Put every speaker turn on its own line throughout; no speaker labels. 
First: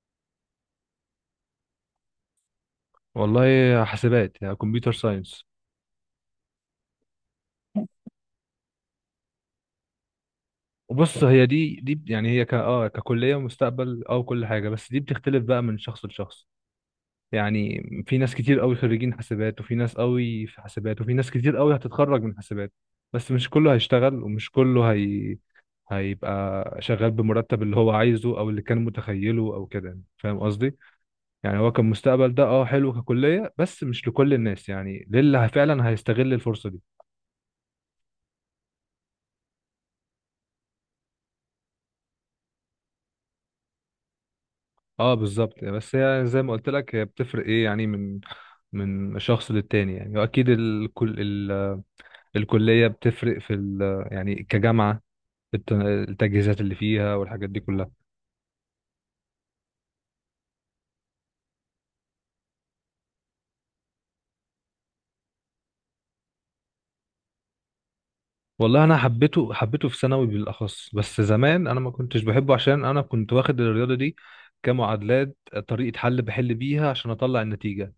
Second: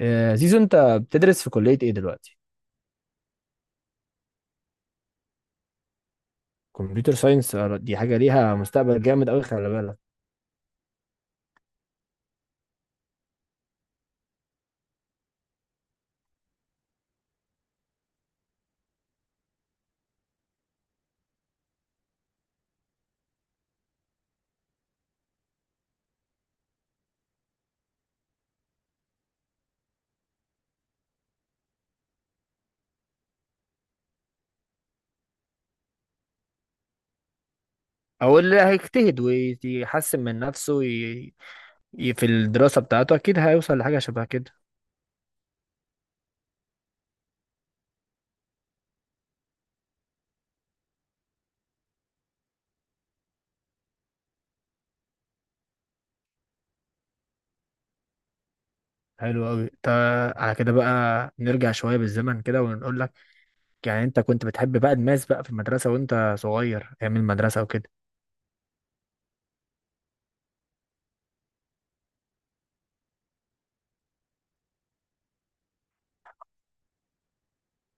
زيزو، انت بتدرس في كلية ايه دلوقتي؟
والله حاسبات، يعني كمبيوتر ساينس.
كمبيوتر ساينس. دي حاجة ليها مستقبل جامد قوي، خلي بالك.
وبص، هي دي يعني هي ك اه ككليه مستقبل، كل حاجه، بس دي بتختلف بقى من شخص لشخص. يعني في ناس كتير قوي خريجين حاسبات، وفي ناس قوي في حاسبات، وفي ناس كتير قوي هتتخرج من حاسبات. بس مش كله هيشتغل، ومش كله هيبقى شغال بمرتب اللي هو عايزه، او اللي كان متخيله او كده، يعني فاهم قصدي؟ يعني هو كان مستقبل ده، حلو ككليه، بس مش لكل الناس، يعني للي فعلا هيستغل الفرصه دي.
او اللي هيجتهد ويحسن من نفسه في الدراسة بتاعته اكيد هيوصل لحاجة شبه كده.
اه، بالظبط. بس هي زي ما قلت لك، هي بتفرق ايه يعني، من شخص للتاني. يعني واكيد الكل، الكليه بتفرق في يعني كجامعه. التجهيزات اللي فيها، والحاجات دي كلها.
حلو قوي. على كده بقى نرجع شوية بالزمن كده ونقول لك، يعني انت كنت بتحب بقى الماس بقى في المدرسة وانت صغير، ايام المدرسة وكده.
والله انا حبيته حبيته في ثانوي بالاخص. بس زمان انا ما كنتش بحبه، عشان انا كنت واخد الرياضه دي كمعادلات، طريقه بحل بيها عشان اطلع النتيجه.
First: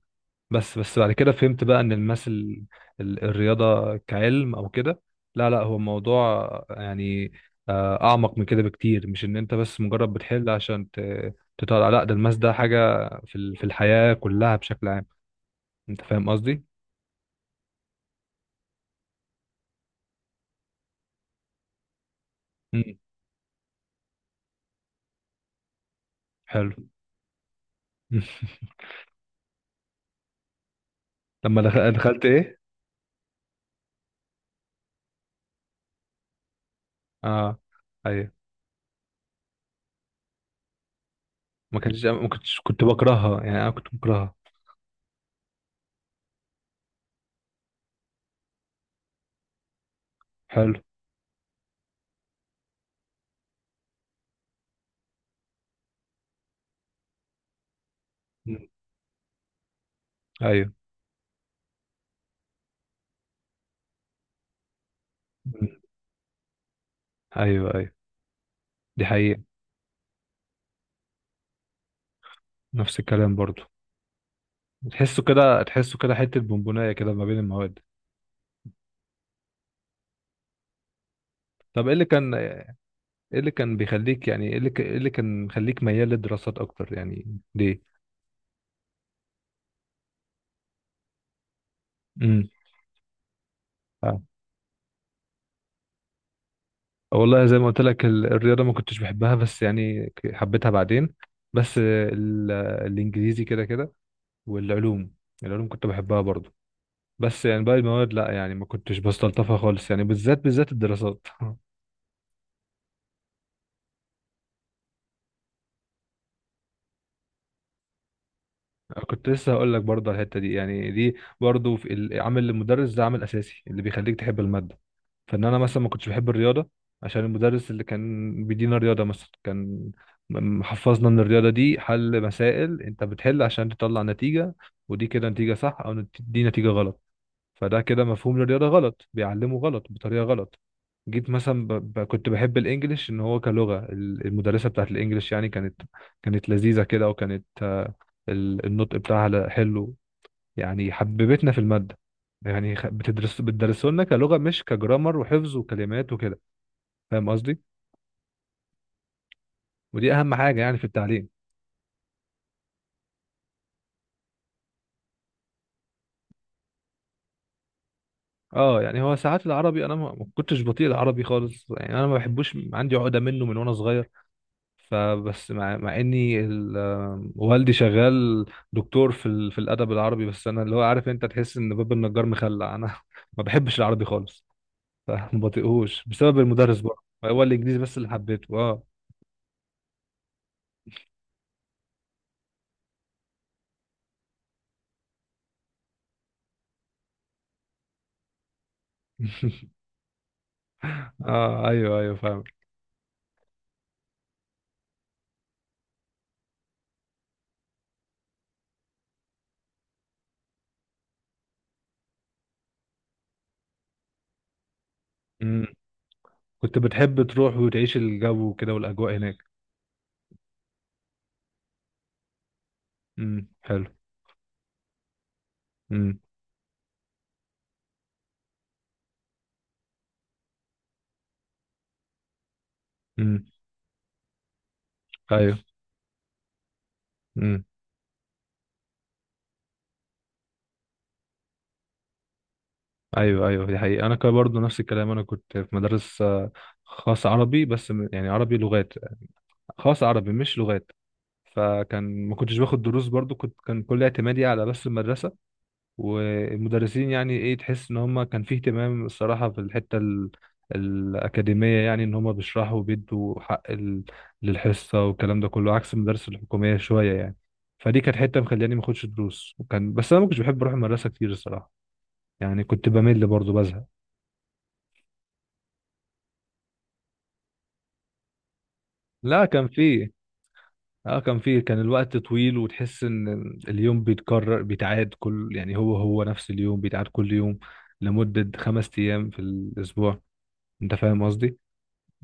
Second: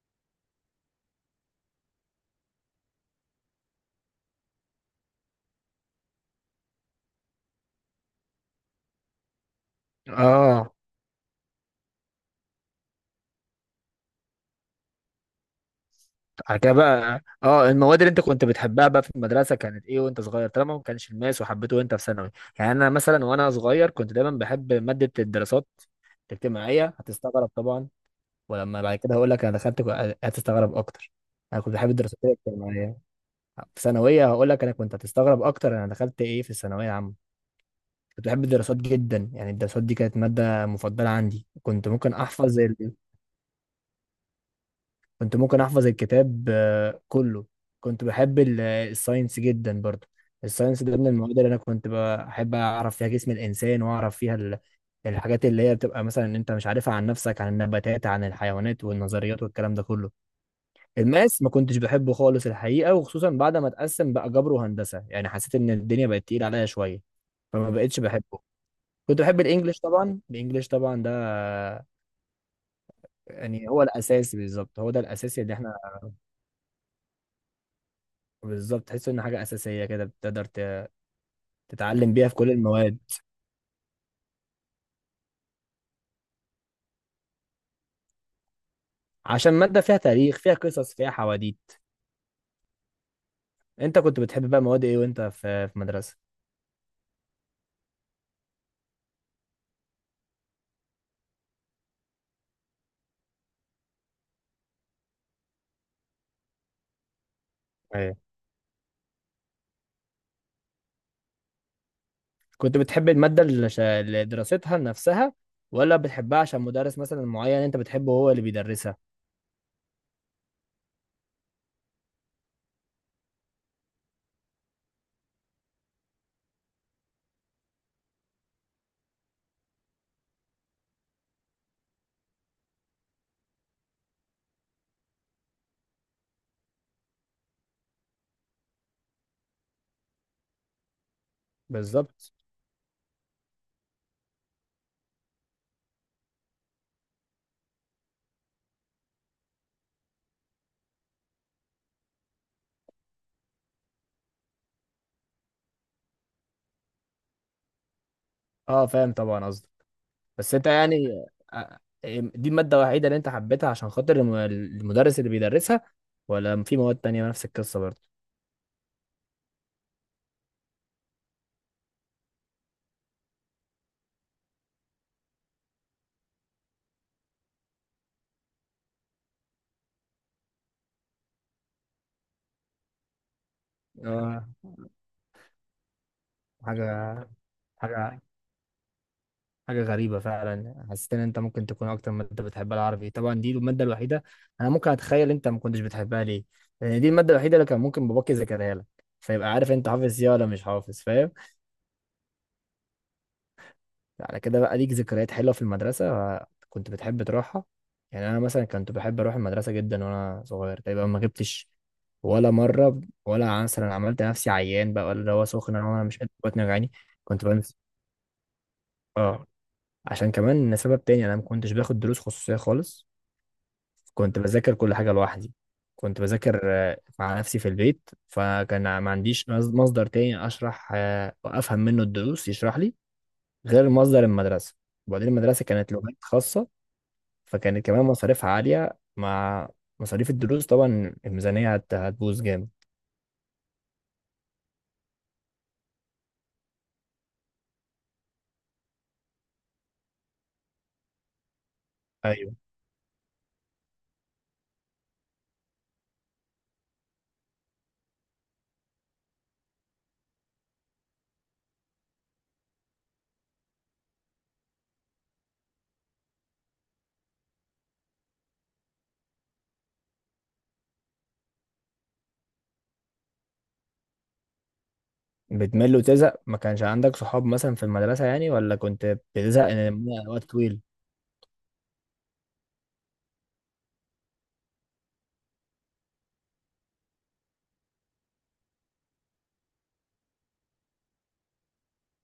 بس بعد كده فهمت بقى ان الرياضه كعلم او كده، لا لا، هو موضوع يعني اعمق من كده بكتير. مش ان انت بس مجرد بتحل
اه.
عشان تطلع، لا، ده الماس ده حاجه في الحياه كلها بشكل عام. انت فاهم
بعد
قصدي؟
كده بقى، اه، المواد اللي انت كنت بتحبها بقى في المدرسه كانت ايه وانت صغير، طالما ما كانش الماس وحبيته وانت في ثانوي؟ يعني انا
امم
مثلا وانا صغير كنت دايما بحب ماده الدراسات
حلو.
الاجتماعيه، هتستغرب طبعا.
مم.
ولما بعد كده هقول لك انا دخلت هتستغرب اكتر. انا
لما
كنت بحب الدراسات
دخلت ايه؟
الاجتماعيه في ثانويه، هقول لك انا كنت هتستغرب اكتر انا دخلت ايه في الثانويه العامه.
اه،
كنت
ايوه.
بحب الدراسات جدا، يعني الدراسات دي كانت ماده مفضله عندي،
ما
كنت
كنتش
ممكن
ما
احفظ،
كنتش كنت بكرهها، يعني انا كنت بكرهها.
كنت ممكن احفظ الكتاب كله. كنت بحب الساينس جدا برضو.
حلو.
الساينس ده من المواد اللي انا كنت بحب اعرف فيها جسم الانسان واعرف فيها الحاجات اللي هي بتبقى مثلا إن انت مش عارفها، عن نفسك، عن النباتات، عن
مم.
الحيوانات والنظريات والكلام ده كله.
ايوه.
الماس ما كنتش بحبه خالص الحقيقة، وخصوصا بعد ما اتقسم بقى جبر وهندسة، يعني حسيت
مم.
ان الدنيا بقت تقيلة عليا شوية، فما
ايوه، ايوه،
بقتش بحبه.
دي
كنت بحب
حقيقه.
الانجليش طبعا، الانجليش طبعا ده
نفس الكلام برضو.
يعني هو الاساس، بالظبط هو ده
تحسه
الاساس اللي
كده،
احنا.
تحسه كده حتة بونبوناية كده ما بين المواد.
بالظبط، تحس ان حاجه اساسيه كده بتقدر
طب
تتعلم بيها في كل
ايه
المواد.
اللي كان بيخليك، يعني إيه اللي كان مخليك ميال للدراسات اكتر؟ يعني ليه؟
عشان ماده فيها تاريخ، فيها قصص، فيها حواديت.
امم.
انت كنت
آه.
بتحب بقى مواد ايه وانت في مدرسه؟
والله زي ما قلت لك، الرياضة ما كنتش بحبها، بس يعني حبيتها بعدين. بس الانجليزي كده كده، والعلوم، العلوم كنت بحبها برضو. بس يعني باقي المواد
ايوه.
لا، يعني ما كنتش بستلطفها خالص، يعني بالذات بالذات الدراسات.
كنت بتحب الماده اللي اللي دراستها نفسها، ولا بتحبها عشان مدرس مثلا معين انت بتحبه هو اللي بيدرسها؟
كنت لسه هقول لك برضه على الحته دي. يعني دي برضه عامل المدرس ده عامل اساسي اللي بيخليك تحب الماده. فان انا مثلا ما كنتش بحب الرياضه، عشان المدرس اللي كان بيدينا الرياضه مثلا كان محفظنا ان الرياضه دي حل مسائل، انت بتحل عشان تطلع نتيجه. ودي كده نتيجه صح او دي نتيجه غلط. فده كده مفهوم للرياضة غلط، بيعلمه غلط بطريقة غلط. جيت مثلا كنت
بالظبط.
بحب الانجليش، ان هو كلغة، المدرسة بتاعت الانجليش يعني كانت لذيذة كده، وكانت النطق بتاعها حلو. يعني حببتنا في المادة. يعني بتدرسوا لنا كلغة، مش كجرامر وحفظ وكلمات وكده. فاهم قصدي؟
اه، فاهم طبعا قصدك.
ودي اهم
بس
حاجة
انت
يعني في
يعني،
التعليم.
آه، دي الماده الوحيده اللي انت حبيتها عشان خاطر المدرس اللي بيدرسها، ولا في مواد تانية نفس القصه برضه؟
اه. يعني هو ساعات العربي، انا ما كنتش بطيء العربي خالص، يعني انا ما بحبوش، عندي عقدة منه من وانا صغير. فبس مع اني والدي شغال دكتور في الادب العربي. بس انا، اللي هو عارف، انت تحس ان باب النجار مخلع، انا. ما بحبش العربي خالص،
آه،
فما بطيقهوش بسبب المدرس برضه.
حاجة
هو الانجليزي بس اللي
حاجة
حبيته، اه.
حاجة غريبة فعلا، حسيت ان انت ممكن تكون اكتر مادة بتحبها العربي. طبعا دي المادة الوحيدة انا ممكن اتخيل انت ما كنتش بتحبها ليه، لان دي المادة الوحيدة اللي كان ممكن باباك يذاكرها لك، فيبقى عارف انت حافظ ايه ولا مش حافظ، فاهم؟
اه، ايوه، ايوه، فاهم.
على كده بقى ليك ذكريات حلوة في المدرسة؟ كنت بتحب تروحها؟ يعني انا مثلا كنت بحب اروح المدرسة جدا وانا صغير، تقريبا ما جبتش ولا مرة، ولا مثلا عملت نفسي عيان بقى، ولا اللي هو
مم.
سخن انا وأنا مش قادر، بطني
كنت
وجعاني.
بتحب
كنت
تروح
بنسى.
وتعيش الجو وكده والاجواء هناك؟
اه. عشان كمان سبب تاني انا ما كنتش باخد دروس خصوصية خالص،
امم. حلو.
كنت بذاكر كل حاجة لوحدي.
امم.
كنت بذاكر مع نفسي في البيت، فكان ما عنديش مصدر تاني أشرح وأفهم منه الدروس، يشرح لي
امم.
غير مصدر المدرسة. وبعدين
ايوه.
المدرسة كانت لغات خاصة،
امم.
فكانت كمان مصاريفها عالية مع مصاريف الدروس، طبعا الميزانية هتبوظ جامد.
ايوه، ايوه، دي حقيقة. انا كان برضه نفس الكلام، انا كنت في مدرسة خاص عربي، بس يعني عربي لغات، خاص عربي مش لغات. فكان ما
أيوه.
كنتش باخد دروس برضو، كان كل اعتمادي على بس المدرسة والمدرسين. يعني ايه، تحس ان هم كان فيه اهتمام الصراحة في الحتة الأكاديمية، يعني ان هم بيشرحوا وبيدوا حق للحصة، والكلام ده كله عكس المدارس الحكومية شوية يعني. فدي كانت حتة مخلياني ما اخدش دروس، وكان بس انا ما كنتش بحب اروح المدرسة كتير الصراحة، يعني كنت بمل برضو، بزهق.
بتمل وتزهق، ما كانش عندك صحاب مثلا في المدرسة يعني، ولا كنت
لا، كان
بتزهق
فيه،
من وقت طويل؟
اه كان الوقت طويل. وتحس ان اليوم بيتكرر، بيتعاد كل، يعني هو نفس اليوم بيتعاد كل يوم لمدة 5 ايام في الاسبوع. انت فاهم قصدي؟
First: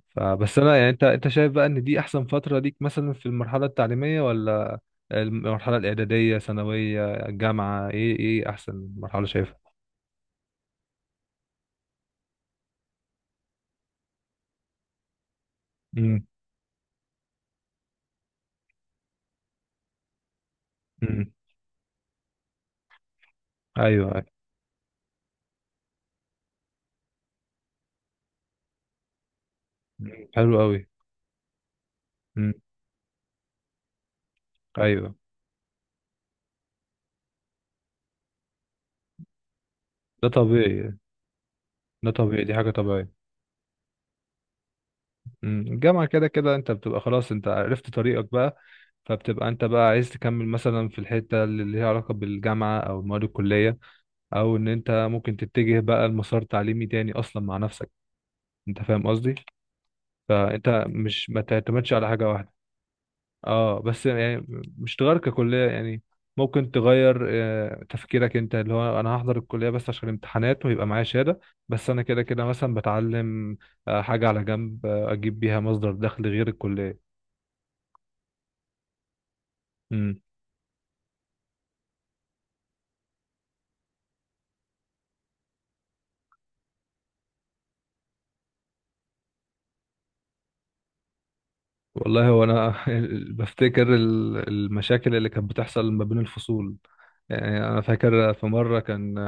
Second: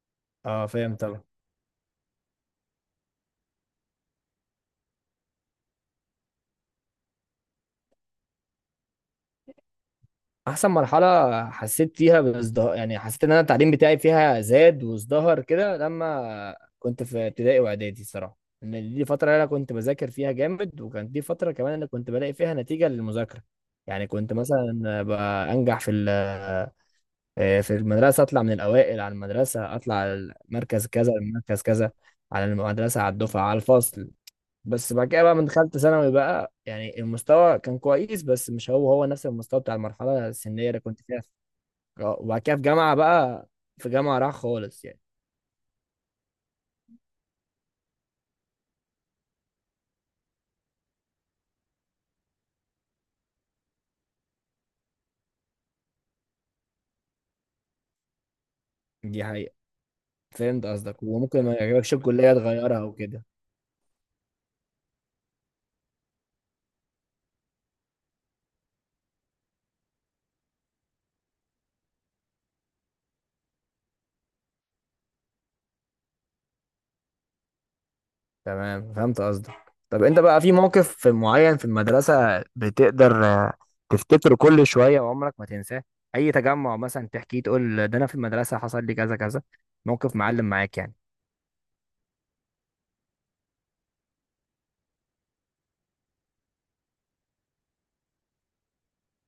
فبس
اه،
انا يعني،
فاهم
انت
طبعا.
انت شايف بقى ان دي احسن فترة ليك، مثلا في المرحلة التعليمية، ولا المرحلة الاعدادية، ثانوية، جامعة؟ ايه احسن مرحلة شايفها؟
احسن مرحله حسيت فيها بازدهار، يعني حسيت ان انا التعليم بتاعي فيها زاد وازدهر كده
امم.
لما كنت في ابتدائي واعدادي صراحه، ان دي فتره انا كنت بذاكر فيها جامد، وكانت دي
امم.
فتره كمان انا كنت بلاقي فيها نتيجه للمذاكره.
ايوه.
يعني
أيوة.
كنت مثلا بقى انجح في ال- آه، في المدرسه، اطلع من الاوائل على المدرسه، اطلع على
مم. حلو قوي.
المركز كذا المركز كذا، على
امم.
المدرسه، على الدفعه، على الفصل. بس بعد
ايوه.
كده بقى من دخلت ثانوي بقى يعني المستوى كان كويس، بس مش هو هو نفس المستوى بتاع
ده
المرحلة السنية اللي
طبيعي.
كنت فيها.
ده
وبعد
طبيعي، دي
كده في
حاجة
جامعة
طبيعية.
بقى، في جامعة راح خالص يعني.
مم. الجامعة كده كده انت بتبقى، خلاص انت عرفت طريقك بقى. فبتبقى انت بقى عايز تكمل مثلا في الحتة اللي ليها علاقة بالجامعة او المواد الكلية، او ان انت ممكن تتجه بقى لمسار تعليمي تاني اصلا مع نفسك. انت فاهم
دي
قصدي؟
حقيقة. فهمت
فانت
قصدك،
مش ما
وممكن ما
تعتمدش
يعجبكش
على حاجة
الكلية
واحدة.
تغيرها وكده.
اه، بس يعني مش تغير ككلية، يعني ممكن تغير تفكيرك، انت اللي هو انا هحضر الكلية بس عشان الامتحانات ويبقى معايا شهادة. بس انا كده كده مثلا بتعلم حاجة على جنب، اجيب بيها مصدر دخل غير الكلية.
تمام، فهمت قصدك. طب انت بقى في موقف معين في المدرسة بتقدر تفتكره كل شوية وعمرك ما تنساه؟ أي تجمع مثلا تحكيه تقول، ده أنا في المدرسة حصل لي كذا كذا، موقف معلم معاك يعني؟
والله هو انا بفتكر المشاكل اللي كانت بتحصل ما بين الفصول. يعني انا فاكر في مره كان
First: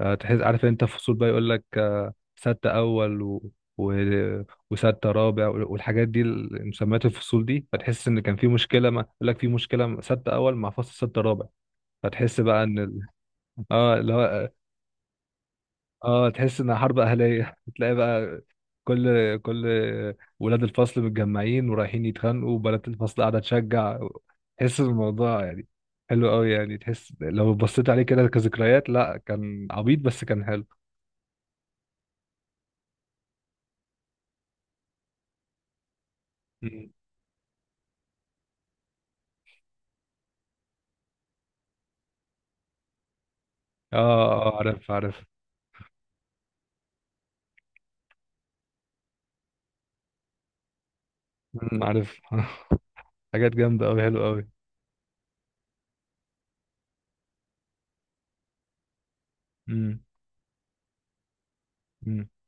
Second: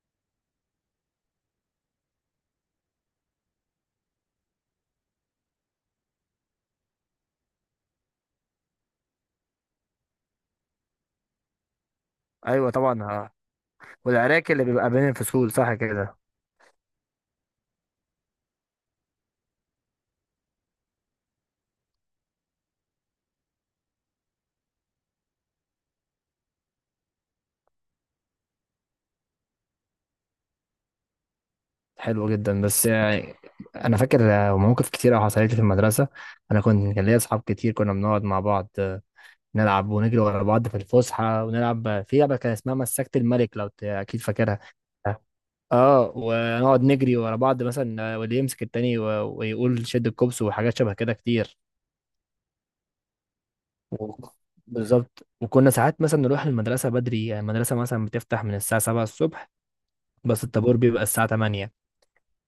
تحس، عارف انت فصول بقى، يقول لك ستة اول و... وستة رابع والحاجات دي مسميات الفصول دي. فتحس ان كان في مشكله، ما يقول لك في مشكله ستة اول مع فصل ستة رابع، فتحس بقى
أيوة
ان ال...
طبعا، آه.
اه.
والعراك
لا.
اللي بيبقى بين الفصول صح كده.
اه، تحس انها حرب اهليه. تلاقي بقى كل ولاد الفصل متجمعين ورايحين يتخانقوا، وبنات الفصل قاعده تشجع. تحس الموضوع يعني حلو قوي. يعني تحس لو بصيت عليه كده كذكريات، لا كان عبيط بس كان حلو.
حلو جدا، بس يعني انا فاكر مواقف كتير حصلت لي في المدرسه. انا
مم.
كنت، كان ليا اصحاب كتير، كنا بنقعد مع بعض نلعب ونجري ورا بعض في الفسحه، ونلعب في لعبه كان اسمها مسكت الملك، لو اكيد
اه، اه،
فاكرها.
عارف، عارف،
اه ونقعد نجري ورا بعض مثلا، واللي يمسك التاني ويقول شد الكوبس، وحاجات شبه كده كتير.
مم، عارف. حاجات جامده قوي، حلو
و-
قوي.
بالظبط، وكنا ساعات مثلا نروح المدرسه بدري، يعني المدرسه مثلا بتفتح من الساعه 7 الصبح،
امم.
بس الطابور بيبقى الساعه 8.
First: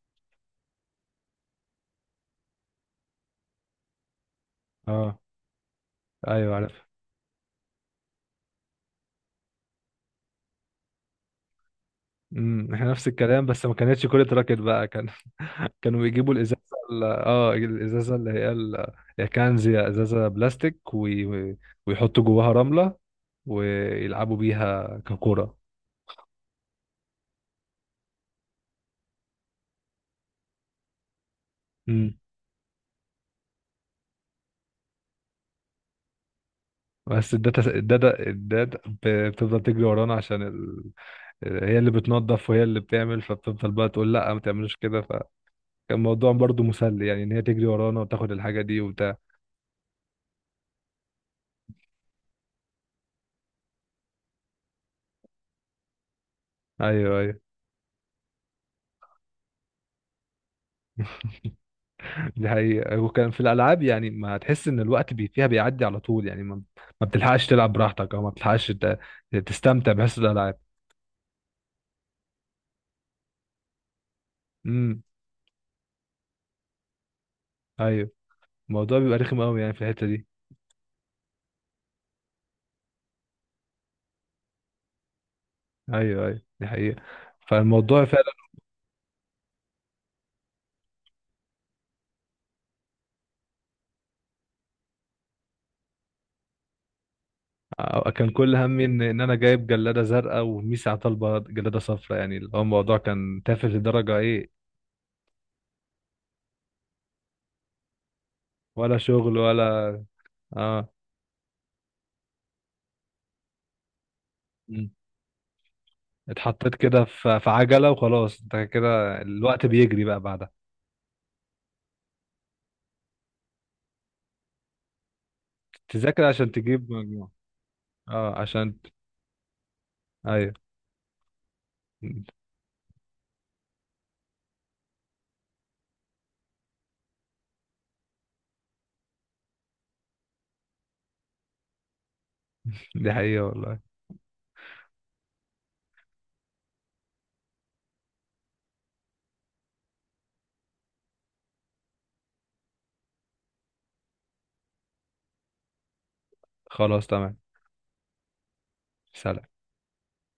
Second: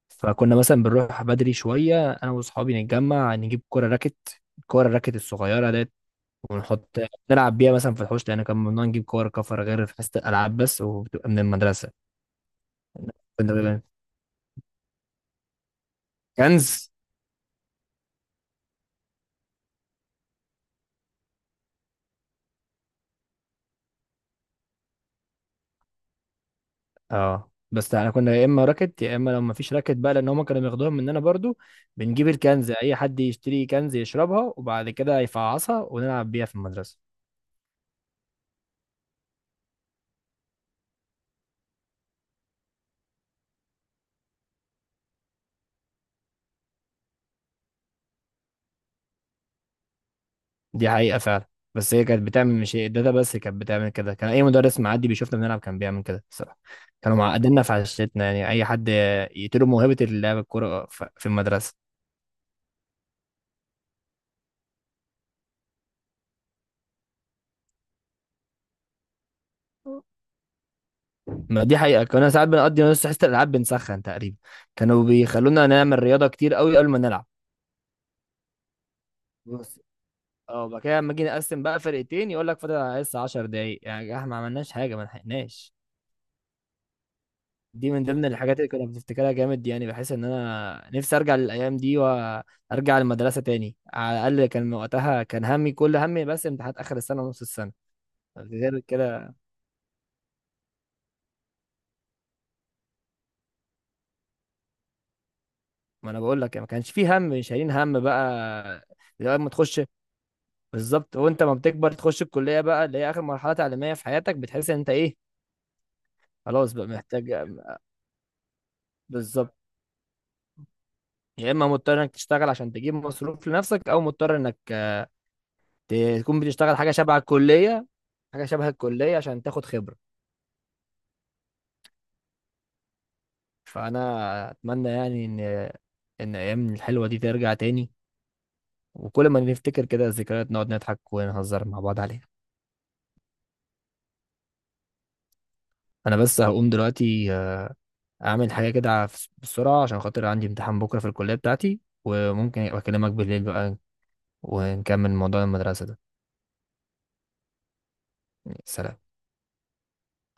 فكنا مثلا بنروح بدري شوية أنا وأصحابي، نتجمع، نجيب كورة راكت، الكورة الراكت
اه.
الصغيرة ديت،
ايوه، عارف.
ونحط نلعب بيها مثلا في الحوش، لأن كان ممنوع نجيب كور كفر غير في حصة الألعاب بس وبتبقى من المدرسة.
امم. احنا نفس الكلام،
كنا
بس ما
بيبقى
كانتش كرة راكت بقى، كان. كانوا بيجيبوا الازازه،
كنز.
الازازه اللي هي هي كان زي ازازه بلاستيك ويحطوا جواها رمله، ويلعبوا بيها ككرة.
اه، بس احنا كنا يا اما راكت يا اما لو ما فيش راكت بقى لان هم كانوا بياخدوها مننا برضو،
امم.
بنجيب الكنز، اي حد يشتري كنز يشربها وبعد كده يفعصها ونلعب بيها في المدرسة.
بس الداتا بتفضل تجري ورانا عشان هي اللي بتنظف وهي اللي بتعمل، فبتفضل بقى تقول لا ما تعملوش كده. فكان الموضوع برضو مسلي، يعني ان هي تجري ورانا وتاخد الحاجه دي وبتاع.
دي حقيقة فعلا. بس هي كانت بتعمل، مش الداتا بس كانت بتعمل كده، كان أي مدرس معدي بيشوفنا بنلعب كان بيعمل كده الصراحة. كانوا
ايوه، ايوه،
معقديننا في عشتنا يعني، أي حد يقتلوا موهبة اللعب الكورة في المدرسة.
دي حقيقة. وكان في الألعاب يعني، ما تحس إن الوقت فيها بيعدي على طول، يعني ما بتلحقش تلعب براحتك، أو ما بتلحقش تستمتع بحس الألعاب.
ما دي حقيقة، كنا ساعات بنقضي نص حصة الألعاب بنسخن تقريبا،
امم.
كانوا بيخلونا نعمل رياضة كتير قوي قبل ما نلعب.
أيوه. الموضوع بيبقى رخم أوي يعني
بص،
في الحتة دي.
اه وبعد كده لما جينا نقسم بقى فرقتين يقول لك فاضل على الحصة 10 دقايق، يعني يا جماعة، احنا ما عملناش حاجة ما لحقناش.
أيوه، أيوه، دي حقيقة.
دي
فالموضوع
من ضمن
فعلا
الحاجات اللي كنا بنفتكرها جامد، يعني بحس ان انا نفسي ارجع للايام دي وارجع المدرسه تاني، على الاقل كان وقتها كان همي، كل همي بس امتحانات اخر السنه ونص السنه،
كان كل
غير
همي إن أنا
كده،
جايب جلادة زرقاء، وميسي على طلبة جلادة صفراء. يعني اللي هو الموضوع كان تافه لدرجة إيه.
ما انا بقول لك ما كانش فيه هم شايلين هم بقى.
ولا شغل
لما تخش،
ولا. آه.
بالظبط، وانت ما بتكبر تخش الكليه بقى اللي هي اخر مرحله تعليميه في حياتك، بتحس ان
مم.
انت ايه؟ خلاص
اتحطيت
بقى
كده
محتاج،
في عجلة، وخلاص أنت كده
بالظبط،
الوقت بيجري بقى بعدها.
يا اما مضطر انك تشتغل عشان تجيب مصروف لنفسك، او مضطر انك
تذاكر
تكون
عشان
بتشتغل
تجيب
حاجه شبه
مجموع.
الكليه،
اه.
حاجه شبه الكليه عشان تاخد خبره.
ايوه.
فانا اتمنى يعني ان ايام الحلوه دي ترجع تاني، وكل ما نفتكر كده الذكريات نقعد نضحك ونهزر مع بعض عليها.
دي حقيقة والله.
انا بس هقوم دلوقتي اعمل حاجه كده بسرعه عشان خاطر عندي امتحان بكره في الكليه بتاعتي، وممكن ابقى اكلمك بالليل بقى ونكمل موضوع المدرسه ده.
خلاص، تمام.
سلام.
سلام.